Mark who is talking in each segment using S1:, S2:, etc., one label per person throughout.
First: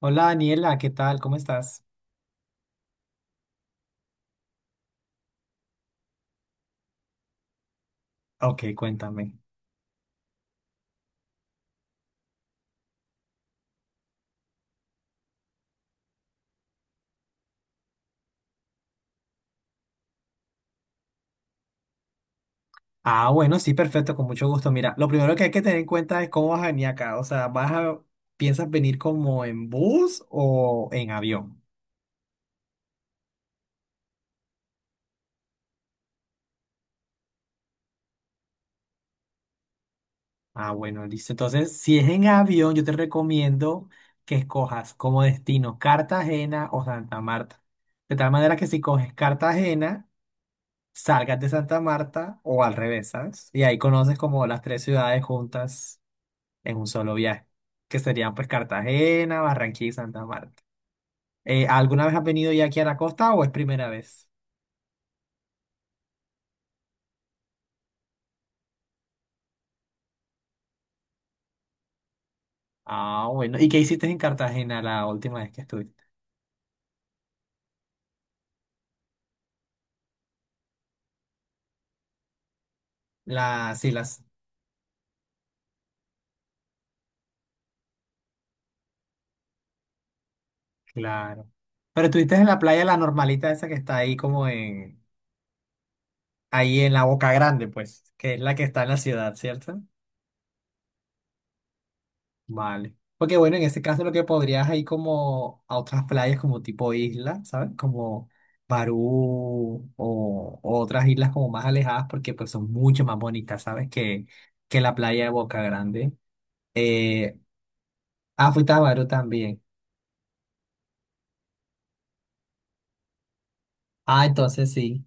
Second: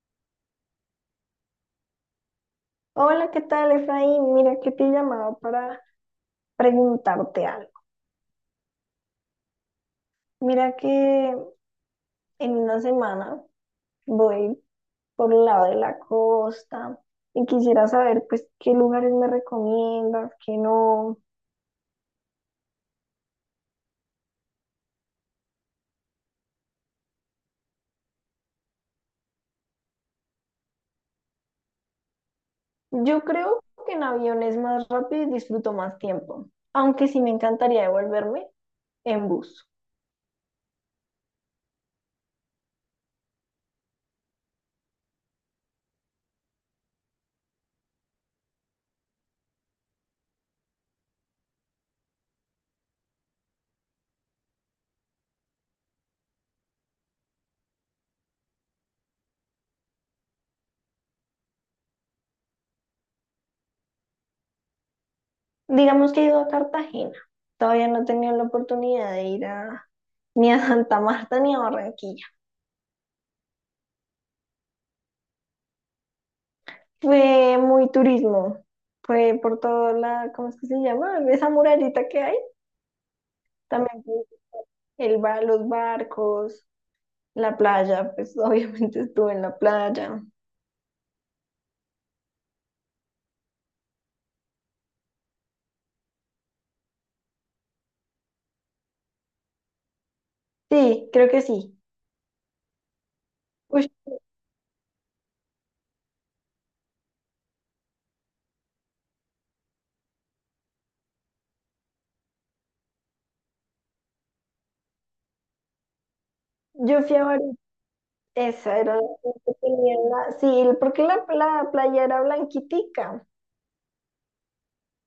S1: Hola Daniela, ¿qué tal? ¿Cómo estás?
S2: Hola, ¿qué tal, Efraín? Mira que te he llamado para preguntarte algo.
S1: Ok, cuéntame.
S2: Mira que en una semana voy por el lado de la costa y quisiera saber pues qué lugares me recomiendas, qué no.
S1: Ah, bueno, sí, perfecto, con mucho gusto. Mira, lo primero que hay que tener en cuenta es cómo vas a venir acá. O sea, ¿piensas venir como en bus o en avión?
S2: Yo creo que en avión es más rápido y disfruto más tiempo, aunque sí me encantaría devolverme en bus.
S1: Ah, bueno, listo. Entonces, si es en avión, yo te recomiendo que escojas como destino Cartagena o Santa Marta. De tal manera que si coges Cartagena, salgas de Santa Marta o al revés, ¿sabes? Y ahí conoces como las tres ciudades juntas en un solo viaje, que serían pues Cartagena, Barranquilla y Santa Marta. ¿Alguna vez has venido ya aquí a la costa o es primera vez?
S2: Digamos que he ido a Cartagena. Todavía no he tenido la oportunidad de ir ni a Santa Marta ni a Barranquilla.
S1: Ah, bueno. ¿Y qué hiciste en Cartagena la última vez que estuviste?
S2: Fue muy turismo. Fue por toda la, ¿cómo es que se llama? Esa murallita que hay.
S1: Las sí,
S2: También
S1: las,
S2: fue el bar, los barcos, la playa, pues obviamente estuve en la playa.
S1: claro. Pero estuviste en la playa, la normalita esa que está ahí ahí en la Boca Grande, pues, que es la que está en la ciudad, ¿cierto?
S2: Sí, creo que sí.
S1: Vale. Porque bueno, en ese
S2: Ush,
S1: caso lo que podrías ir como a otras playas como tipo isla, ¿sabes? Como Barú o otras islas como más alejadas porque pues son mucho más bonitas, ¿sabes? Que la playa de Boca Grande.
S2: yo fui a
S1: Eh,
S2: varias.
S1: ah, fuiste
S2: Esa
S1: a
S2: era la
S1: Barú también.
S2: Sí, porque la playa era blanquitica.
S1: Ah, entonces sí.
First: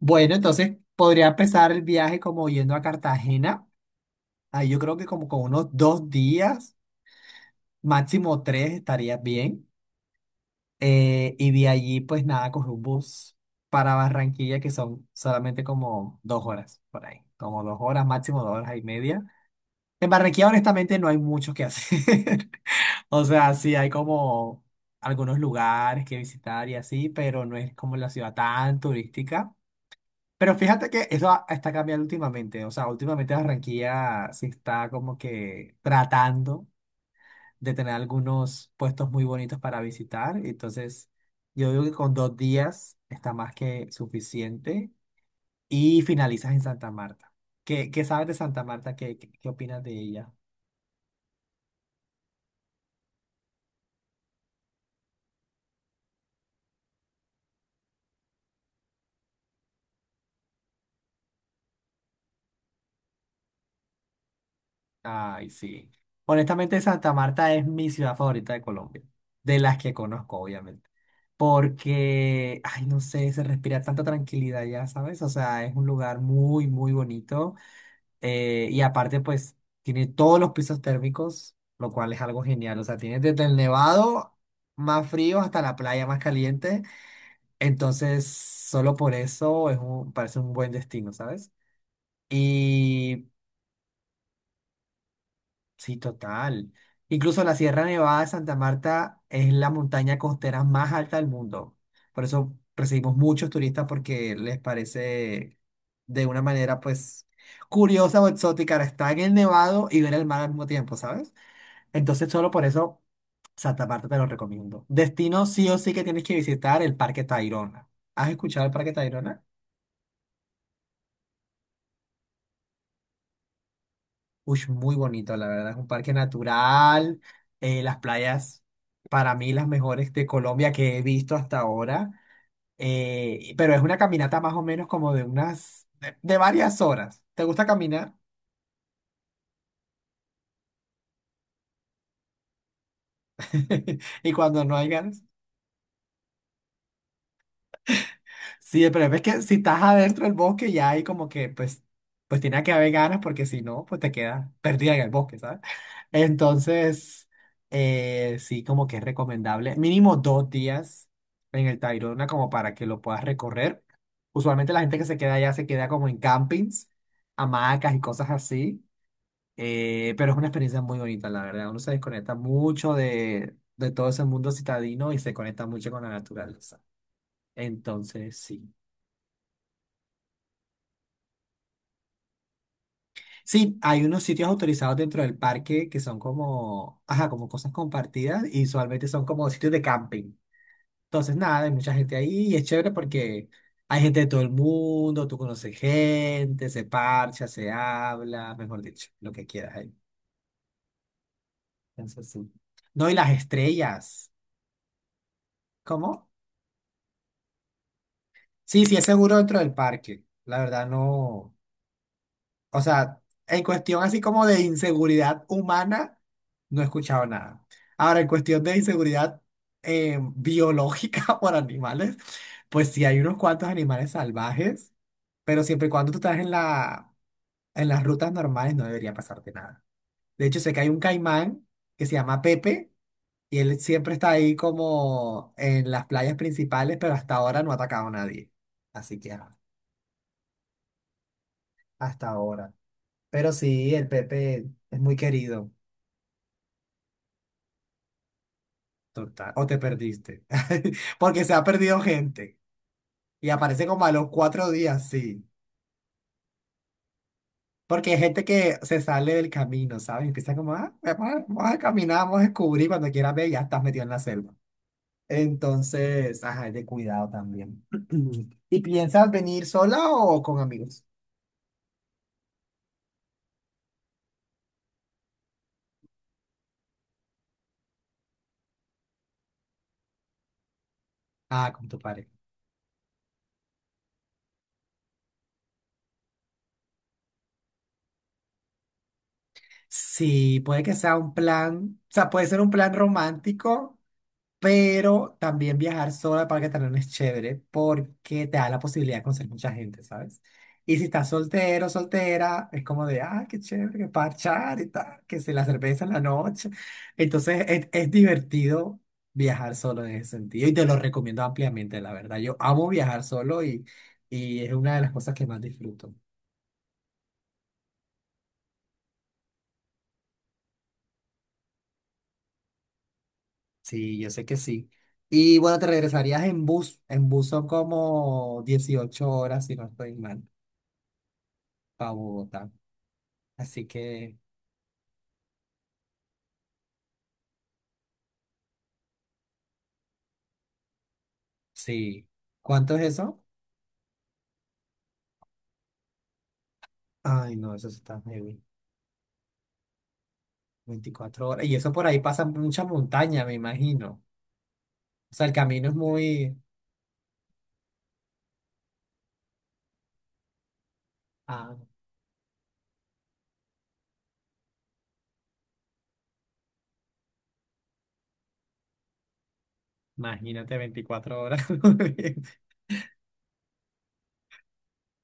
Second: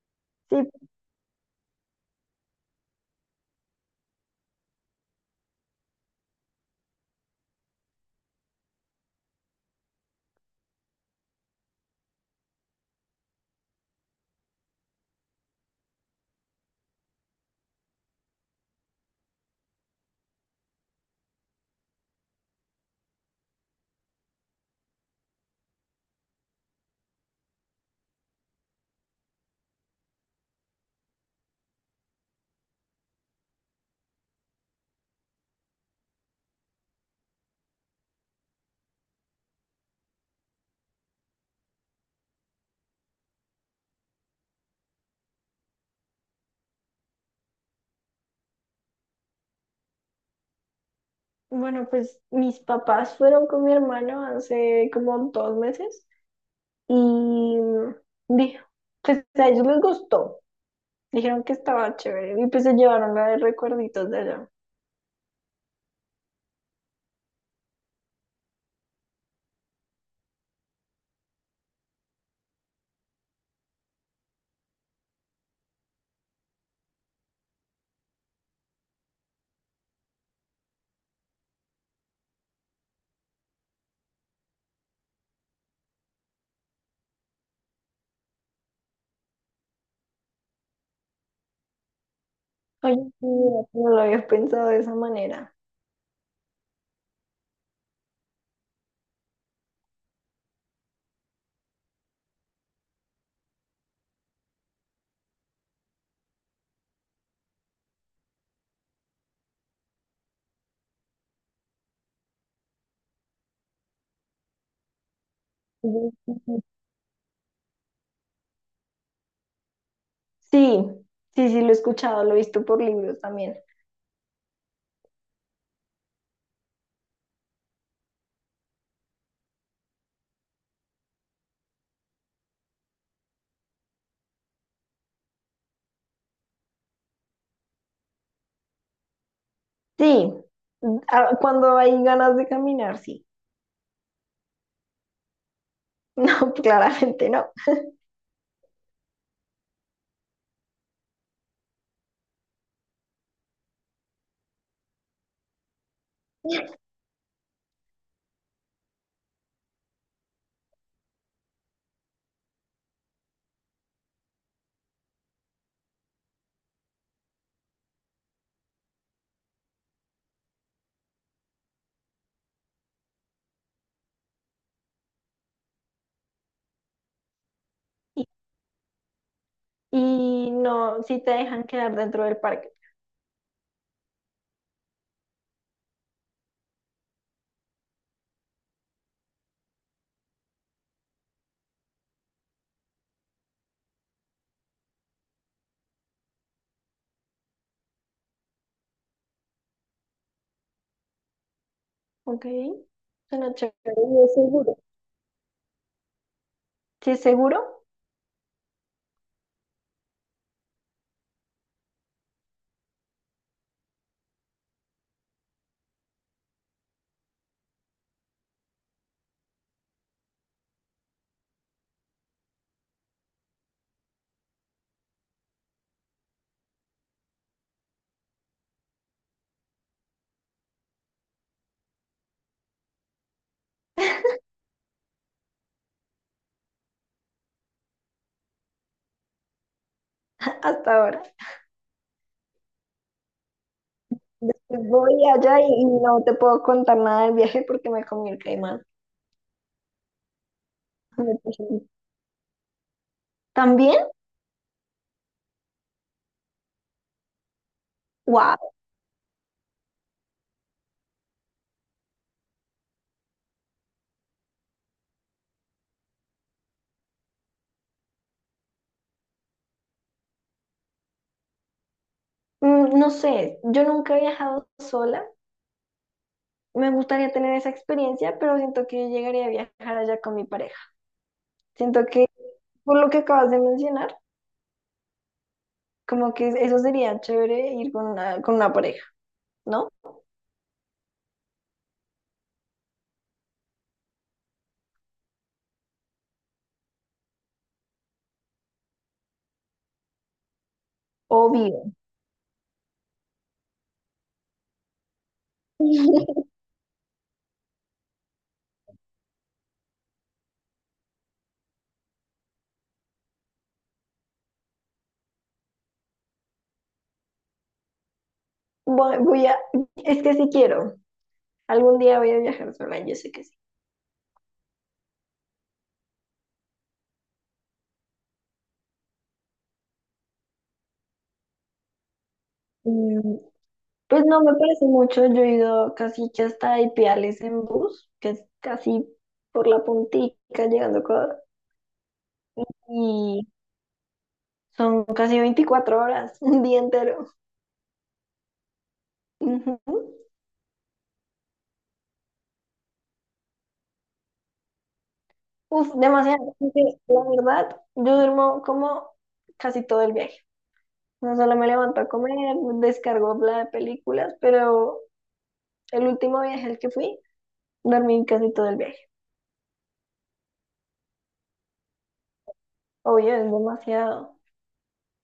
S1: Bueno,
S2: Sí,
S1: entonces podría empezar el viaje como yendo a Cartagena. Ahí yo creo que como con unos 2 días, máximo tres estaría bien. Y de allí, pues nada, cogí un bus para Barranquilla, que son solamente como 2 horas por ahí, como 2 horas, máximo 2 horas y media. En Barranquilla, honestamente, no hay mucho que hacer. O sea, sí hay como algunos lugares que visitar y así, pero no es como la ciudad tan turística. Pero fíjate que está cambiando últimamente. O sea, últimamente Barranquilla se está como que tratando de tener algunos puestos muy bonitos para visitar. Entonces, yo digo que con 2 días está más que suficiente y finalizas en Santa Marta. ¿Qué sabes de Santa Marta? ¿Qué opinas de ella?
S2: bueno, pues mis papás fueron con mi hermano hace como 2 meses y dijo, pues a ellos les gustó. Dijeron que estaba chévere y pues se llevaron la de recuerditos de allá.
S1: Ay, sí. Honestamente, Santa Marta es mi ciudad favorita de Colombia, de las que conozco, obviamente. Porque, ay, no sé, se respira tanta tranquilidad ya, ¿sabes? O sea, es un lugar muy, muy bonito. Y aparte, pues, tiene todos los pisos térmicos, lo cual es algo genial. O sea, tiene desde el nevado más frío hasta la playa más caliente. Entonces, solo por eso parece un buen destino, ¿sabes?
S2: Oye, sí,
S1: Y
S2: no lo había pensado de esa manera.
S1: sí, total. Incluso la Sierra Nevada de Santa Marta es la montaña costera más alta del mundo. Por eso recibimos muchos turistas porque les parece de una manera, pues, curiosa o exótica estar en el nevado y ver el mar al mismo tiempo, ¿sabes? Entonces, solo por eso, Santa Marta te lo recomiendo. Destino sí o sí que tienes que
S2: Ujú.
S1: visitar el Parque Tayrona. ¿Has escuchado el Parque Tayrona?
S2: Sí, sí, sí, lo he escuchado, lo he visto por libros también.
S1: Uy, muy bonito, la verdad. Es un parque natural. Las playas, para mí, las mejores de Colombia que he visto hasta ahora. Pero es una caminata más o menos como de unas, de varias horas. ¿Te gusta caminar?
S2: Sí, ah, cuando hay ganas de caminar, sí.
S1: Y cuando no hay ganas.
S2: No, claramente no.
S1: Sí, el problema es que si estás adentro del bosque ya hay como que, pues, pues tiene que haber ganas porque si no, pues te quedas perdida en el bosque, ¿sabes? Entonces, sí, como que es recomendable mínimo 2 días en el Tayrona como para que lo puedas recorrer. Usualmente la gente que se queda allá se queda como en campings, hamacas y cosas así, pero es una experiencia muy bonita, la verdad. Uno se desconecta mucho de todo ese mundo citadino y se conecta mucho con la naturaleza.
S2: Y,
S1: Entonces, sí.
S2: y no, sí te dejan quedar dentro del parque.
S1: Sí, hay unos sitios autorizados dentro del parque que son como, ajá, como cosas compartidas y usualmente son como sitios de camping. Entonces, nada, hay mucha gente ahí y es chévere porque hay gente de todo el mundo, tú conoces gente, se parcha, se habla, mejor dicho, lo que quieras ahí. Entonces,
S2: Ok,
S1: sí. No, y las
S2: suena chévere y
S1: estrellas.
S2: es seguro.
S1: ¿Cómo?
S2: ¿Sí es seguro?
S1: Sí, sí, es seguro dentro del parque. La verdad, no. O sea, en cuestión así como de inseguridad humana, no he escuchado nada. Ahora, en cuestión de inseguridad biológica por animales, pues sí hay unos cuantos animales salvajes, pero siempre y cuando tú estás en las rutas normales no debería pasarte nada. De hecho, sé que hay un caimán que se llama Pepe y él siempre está ahí como en las playas principales, pero hasta ahora no ha atacado a nadie. Así que ah,
S2: Hasta ahora.
S1: hasta ahora. Pero sí, el Pepe
S2: Después
S1: es
S2: voy
S1: muy
S2: allá
S1: querido.
S2: y no te puedo contar nada del viaje porque me comí el caimán.
S1: Total, o te perdiste.
S2: Me
S1: Porque se ha
S2: puse-
S1: perdido gente y aparece
S2: ¿También?
S1: como a los 4 días, sí. Porque hay gente
S2: ¡Wow!
S1: que se sale del camino, ¿sabes? Empieza como, ah, vamos a caminar, vamos a descubrir, cuando quieras ver, ya estás metido en la selva. Entonces, ajá, es de cuidado también. ¿Y piensas venir sola o con amigos?
S2: No sé, yo nunca he viajado sola. Me gustaría tener esa experiencia, pero siento que yo llegaría a viajar allá con mi pareja.
S1: Ah, con tu
S2: Siento que,
S1: pareja.
S2: por lo que acabas de mencionar, como que eso sería chévere ir con una pareja, ¿no?
S1: Sí, puede que sea un plan, o sea, puede ser un plan romántico. Pero también viajar sola al Parque Tayrona es chévere porque te da la posibilidad de conocer mucha gente, ¿sabes? Y si estás soltero,
S2: Obvio.
S1: soltera, es como de, ah, qué chévere, que parchar y tal, que se la cerveza en la noche. Entonces es divertido viajar solo en ese sentido y te lo recomiendo ampliamente, la verdad. Yo amo viajar solo y es una de las cosas que más disfruto.
S2: Voy, voy a, es que sí quiero. Algún día voy a viajar sola, yo sé que sí.
S1: Sí, yo sé que sí. Y bueno, te regresarías en bus. En bus son como 18 horas, si no estoy mal, para Bogotá.
S2: Mm,
S1: Así
S2: Pues
S1: que,
S2: no me parece mucho, yo he ido casi que hasta Ipiales en bus, que es casi por la puntica llegando a Ecuador,
S1: sí. ¿Cuánto es eso?
S2: y son casi 24 horas, un día entero.
S1: Ay, no, eso está heavy.
S2: Ujú.
S1: 24 horas. Y eso por ahí pasa mucha montaña, me imagino. O sea, el camino
S2: Uf,
S1: es muy...
S2: demasiado, porque la verdad, yo duermo como casi todo el viaje. No solo me
S1: Ah,
S2: levanto a comer, descargo la de películas, pero el último viaje al que fui, dormí casi todo el viaje.
S1: imagínate 24 horas.
S2: Obvio, es demasiado.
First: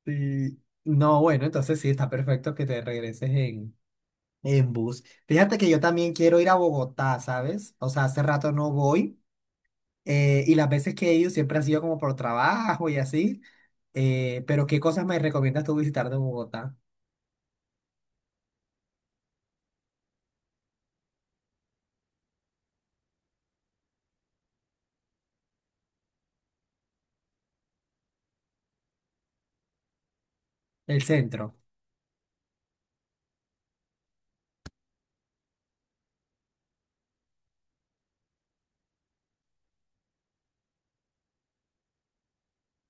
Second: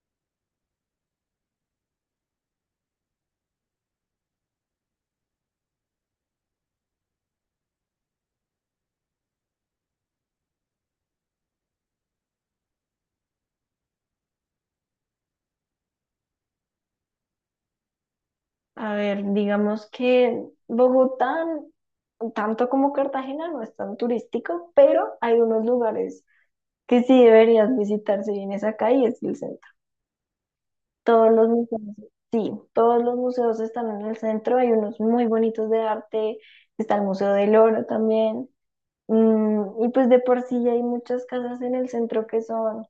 S1: Sí. No, bueno, entonces sí, está perfecto que te regreses en bus. Fíjate que yo también quiero ir a Bogotá, ¿sabes? O sea, hace rato no voy. Y las veces que he ido siempre ha sido como por trabajo y así. Pero ¿qué cosas me recomiendas tú visitar de Bogotá?
S2: A ver, digamos que Bogotá, tanto como Cartagena, no es tan turístico, pero hay unos lugares que sí deberías visitar si vienes acá y es el centro.
S1: El
S2: Todos los
S1: centro.
S2: museos, sí, todos los museos están en el centro, hay unos muy bonitos de arte, está el Museo del Oro también, y pues de por sí ya hay muchas casas en el centro que son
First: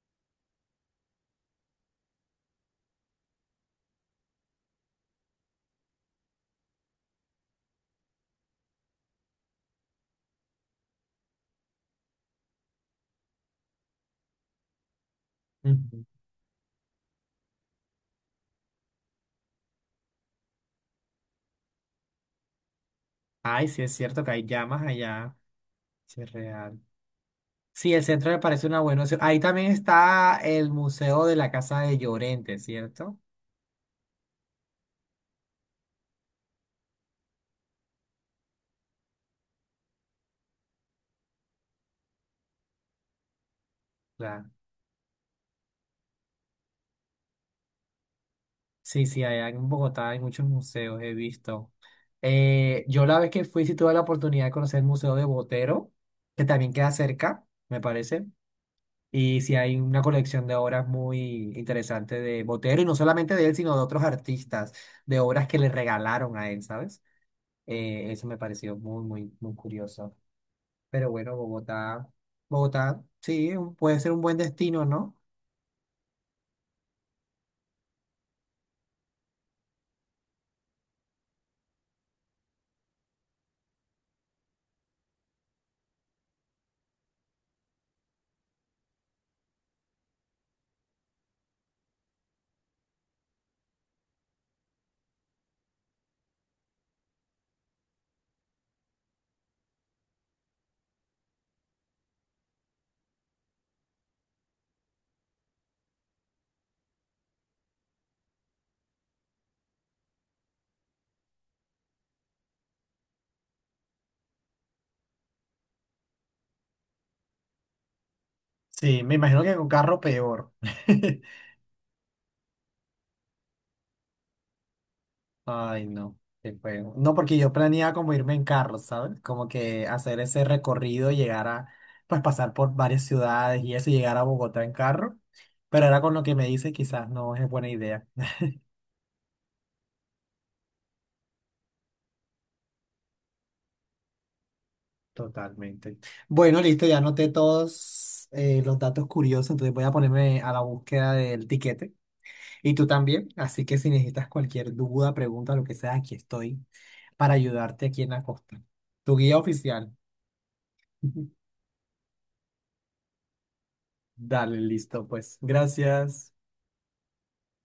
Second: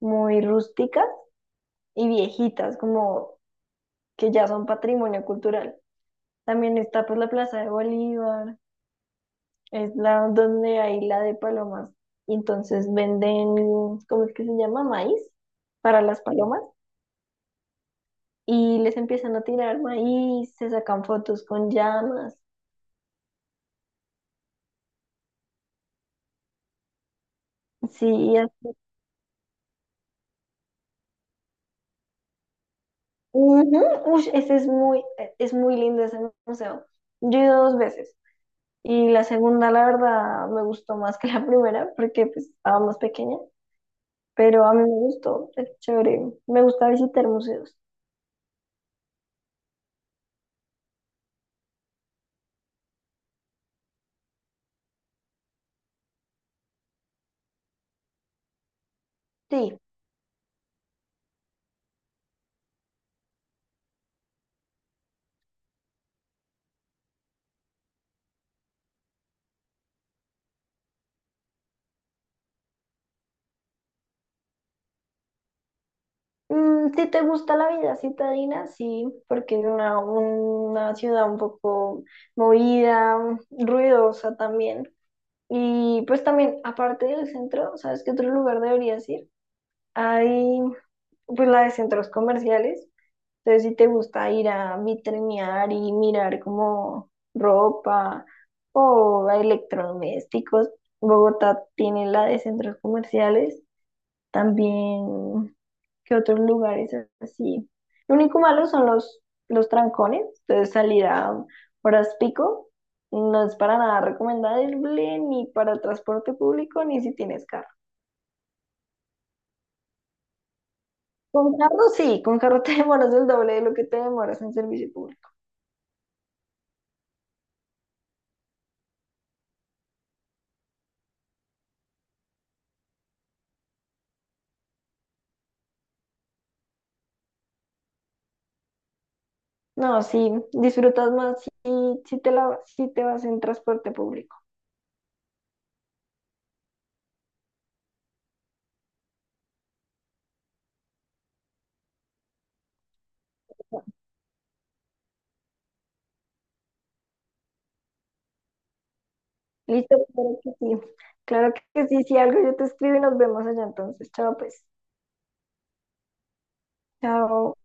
S2: muy rústicas y viejitas, como que ya son patrimonio cultural. También está pues la Plaza de Bolívar. Es la donde hay la de palomas. Y entonces venden, ¿cómo es que se llama? Maíz para
S1: Ujú.
S2: las palomas. Y les empiezan a tirar maíz, se sacan fotos con llamas.
S1: Ay, sí es cierto que hay llamas allá. Sí, es real. Sí, el
S2: Sí,
S1: centro
S2: y
S1: me
S2: es-
S1: parece una buena opción. Ahí también está el Museo de la Casa de Llorente, ¿cierto?
S2: Ujú, ush, ese es muy lindo ese museo. Yo he ido dos veces. Y la segunda, la verdad, me gustó más que la primera porque pues, estaba más pequeña.
S1: Claro.
S2: Pero a mí me gustó, es chévere. Me gusta visitar museos.
S1: Sí, sí, allá en Bogotá hay muchos museos, he visto. Yo la vez que fui sí tuve la oportunidad de conocer el Museo de Botero, que también queda cerca, me parece. Y sí hay
S2: Sí.
S1: una colección de obras muy interesante de Botero, y no solamente de él, sino de otros artistas, de obras que le regalaron a él, ¿sabes? Eso me pareció muy, muy, muy curioso. Pero bueno, Bogotá, sí, puede ser un buen destino, ¿no?
S2: Si te gusta la vida citadina, sí, porque es una ciudad un poco movida, ruidosa también. Y pues también, aparte del centro, ¿sabes qué otro lugar deberías ir? Hay pues la de centros comerciales. Entonces, si te gusta ir a vitrinear y mirar como ropa o electrodomésticos, Bogotá tiene la de centros comerciales. También, ¿qué otros lugares así? Lo único malo son los trancones, entonces salir a horas pico no es para nada recomendable ni para el transporte público ni si tienes carro.
S1: Sí, me imagino que con carro peor.
S2: Con carro sí, con carro te demoras el doble de lo que te demoras en servicio público.
S1: Ay, no, qué feo. No, porque yo planeaba como irme en carro, ¿sabes? Como que hacer ese recorrido, pues pasar por varias ciudades y eso, y llegar a Bogotá en carro. Pero ahora con lo que me dice, quizás no es buena idea.
S2: No, sí, disfrutas más si te vas en transporte público.
S1: Totalmente. Bueno, listo, ya anoté todos los datos curiosos, entonces voy a ponerme a la búsqueda del tiquete. Y tú también, así que si necesitas cualquier duda, pregunta, lo que sea, aquí estoy para ayudarte aquí en la costa. Tu guía oficial.
S2: Listo, claro que sí. Claro que sí, si algo yo te escribo y nos vemos allá entonces. Chao,
S1: Dale,
S2: pues.
S1: listo, pues. Gracias.
S2: Chao.